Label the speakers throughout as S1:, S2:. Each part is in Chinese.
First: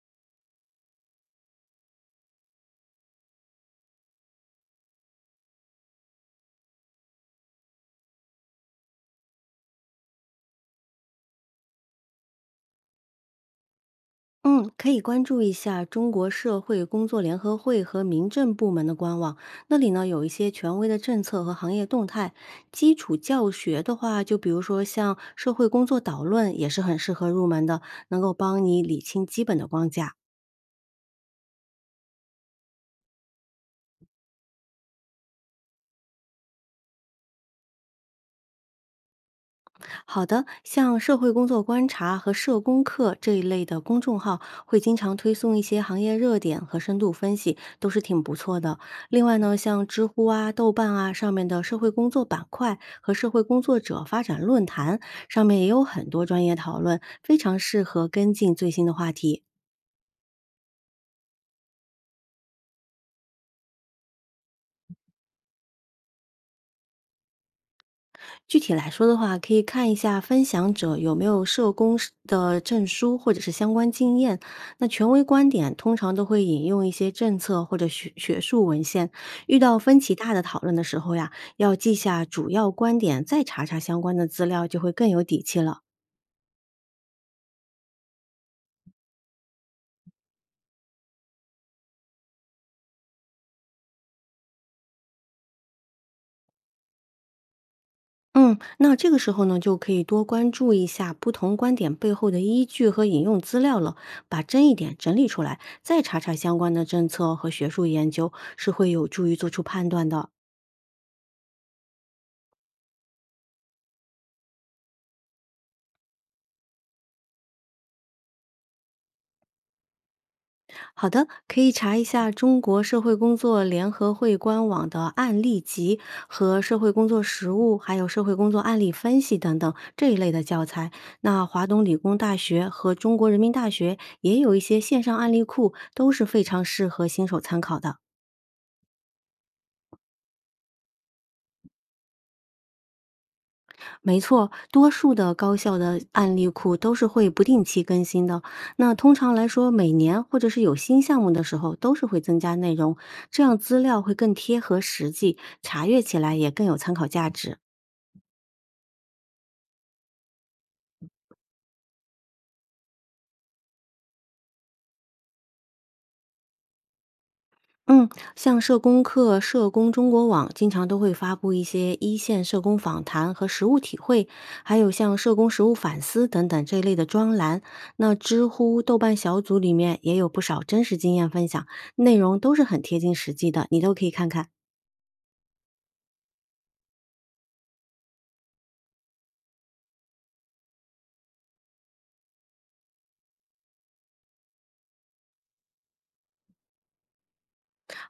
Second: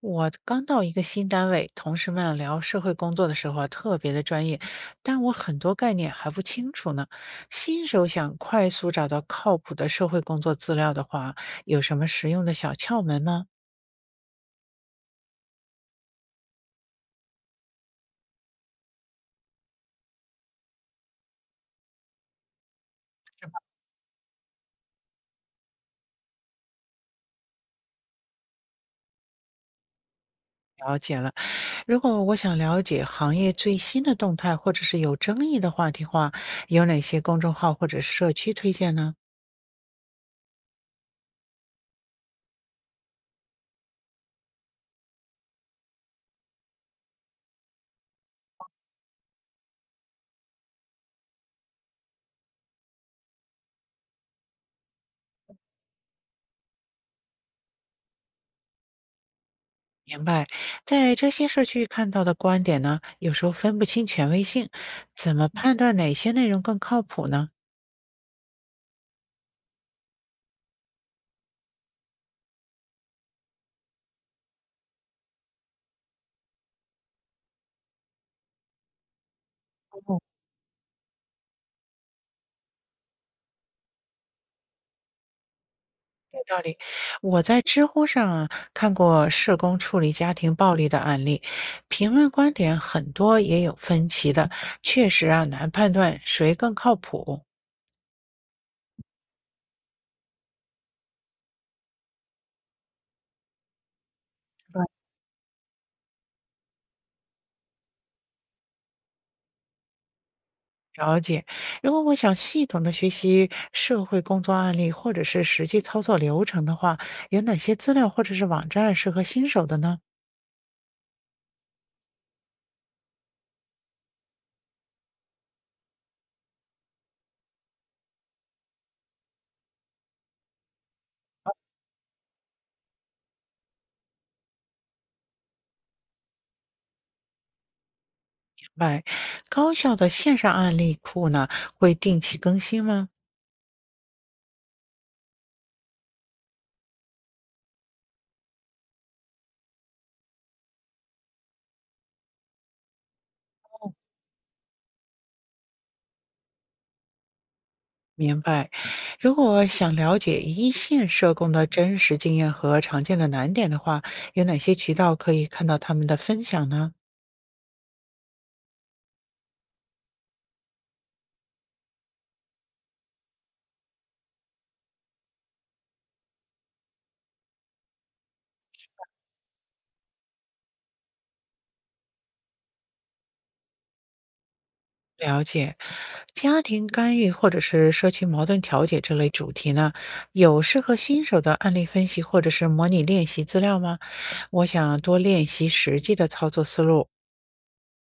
S1: 我刚到一个新单位，同事们啊聊社会工作的时候啊，特别的专业，但我很多概念还不清楚呢。新手想快速找到靠谱的社会工作资料的话，有什么实用的小窍门吗？
S2: 嗯，可以关注一下中国社会工作联合会和民政部门的官网，那里呢有一些权威的政策和行业动态。基础教学的话，就比如说像社会工作导论，也是很适合入门的，能够帮你理清基本的框架。
S1: 了解了。如果我想了解行业最新的动态或者是有争议的话题话，有哪些公众号或者社区推荐呢？
S2: 好的，像社会工作观察和社工课这一类的公众号，会经常推送一些行业热点和深度分析，都是挺不错的。另外呢，像知乎啊、豆瓣啊上面的社会工作板块和社会工作者发展论坛，上面也有很多专业讨论，非常适合跟进最新的话题。
S1: 明白。在这些社区看到的观点呢，有时候分不清权威性，怎么判断哪些内容更靠谱呢？
S2: 具体来说的话，可以看一下分享者有没有社工师的证书或者是相关经验。那权威观点通常都会引用一些政策或者学术文献。遇到分歧大的讨论的时候呀，要记下主要观点，再查查相关的资料，就会更有底气了。
S1: 道理，我在知乎上啊看过社工处理家庭暴力的案例，评论观点很多也有分歧的，确实啊难判断谁更靠谱。
S2: 嗯，那这个时候呢，就可以多关注一下不同观点背后的依据和引用资料了，把争议
S1: 对，
S2: 点整理出来，再查查相关的政策和学术研究，是会有助于做出判断的。
S1: 了解。如果我想系统的学习社会工作案例或者是实际操作流程的话，有哪些资料或者是网站适合新手的呢？
S2: 好的，可以查一下中国社会工作联合会官网的案例集和社会工作实务，还有社会工作案例分析等等这一类的教材。那华东理工大学和中国人民大学也有一些线上案例库，都是非常适合新手参考的。
S1: 明白。高校的线上案例库呢会定期更新吗？
S2: 没错，多数的高校的案例库都是会不定期更新的。那通常来说，每年或者是有新项目的时候，都是会增加内容，这样资料会更贴合实际，查阅起来也更有参考价值。
S1: 明白。如果想了解一线社工的真实经验和常见的难点的话，有哪些渠道可以看到他们的分享呢？
S2: 嗯，像社工课、社工中国网经常都会发布一些一线社工访谈和实务体会，还有像社工实务反思等等这一类的专栏。那知乎、豆瓣小组里面也有不少真实经验分享，内容都是很贴近实际的，你都可以看看。
S1: 了解。家庭干预或者是社区矛盾调解这类主题呢，有适合新手的案例分析或者是模拟练习资料吗？我想多练习实际的操作思路。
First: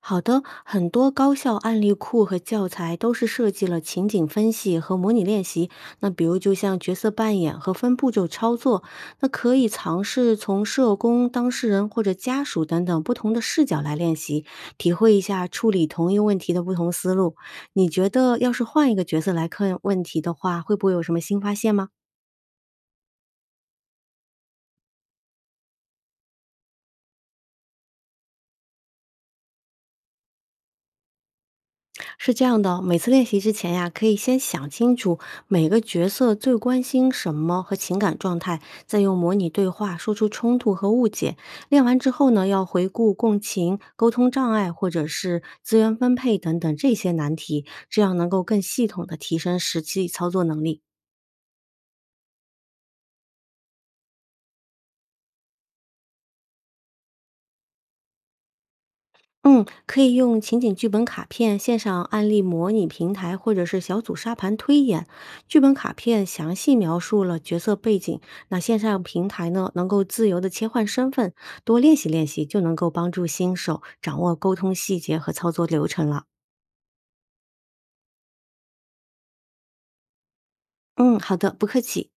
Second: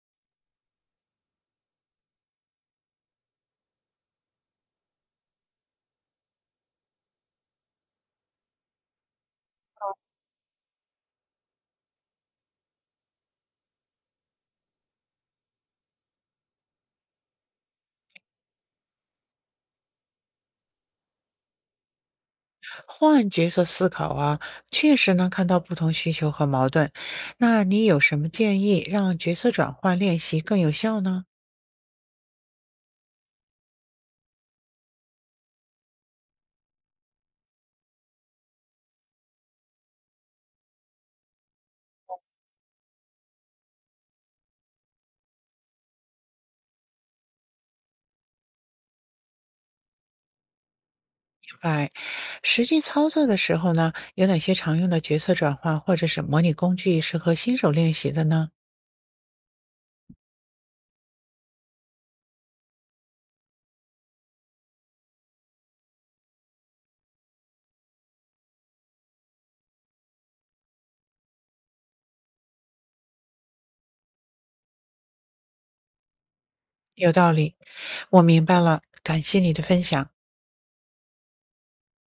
S2: 好的，很多高校案例库和教材都是设计了情景分析和模拟练习。那比如就像角色扮演和分步骤操作，那可以尝试从社工、当事人或者家属等等不同的视角来练习，体会一下处理同一问题的不同思路。你觉得要是换一个角色来看问题的话，会不会有什么新发现吗？
S1: 换角色思考啊，确实能看到不同需求和矛盾。那你有什么建议让角色转换练习更有效呢？
S2: 是这样的，每次练习之前呀，可以先想清楚每个角色最关心什么和情感状态，再用模拟对话说出冲突和误解。练完之后呢，要回顾共情、沟通障碍或者是资源分配等等这些难题，这样能够更系统的提升实际操作能力。
S1: 哎，实际操作的时候呢，有哪些常用的角色转换或者是模拟工具适合新手练习的呢？
S2: 嗯，可以用情景剧本卡片、线上案例模拟平台或者是小组沙盘推演。剧本卡片详细描述了角色背景，那线上平台呢，能够自由的切换身份，多练习练习就能够帮助新手掌握沟通细节和操作流程了。
S1: 有道理，我明白了，感谢你的分享。
S2: 嗯，好的，不客气。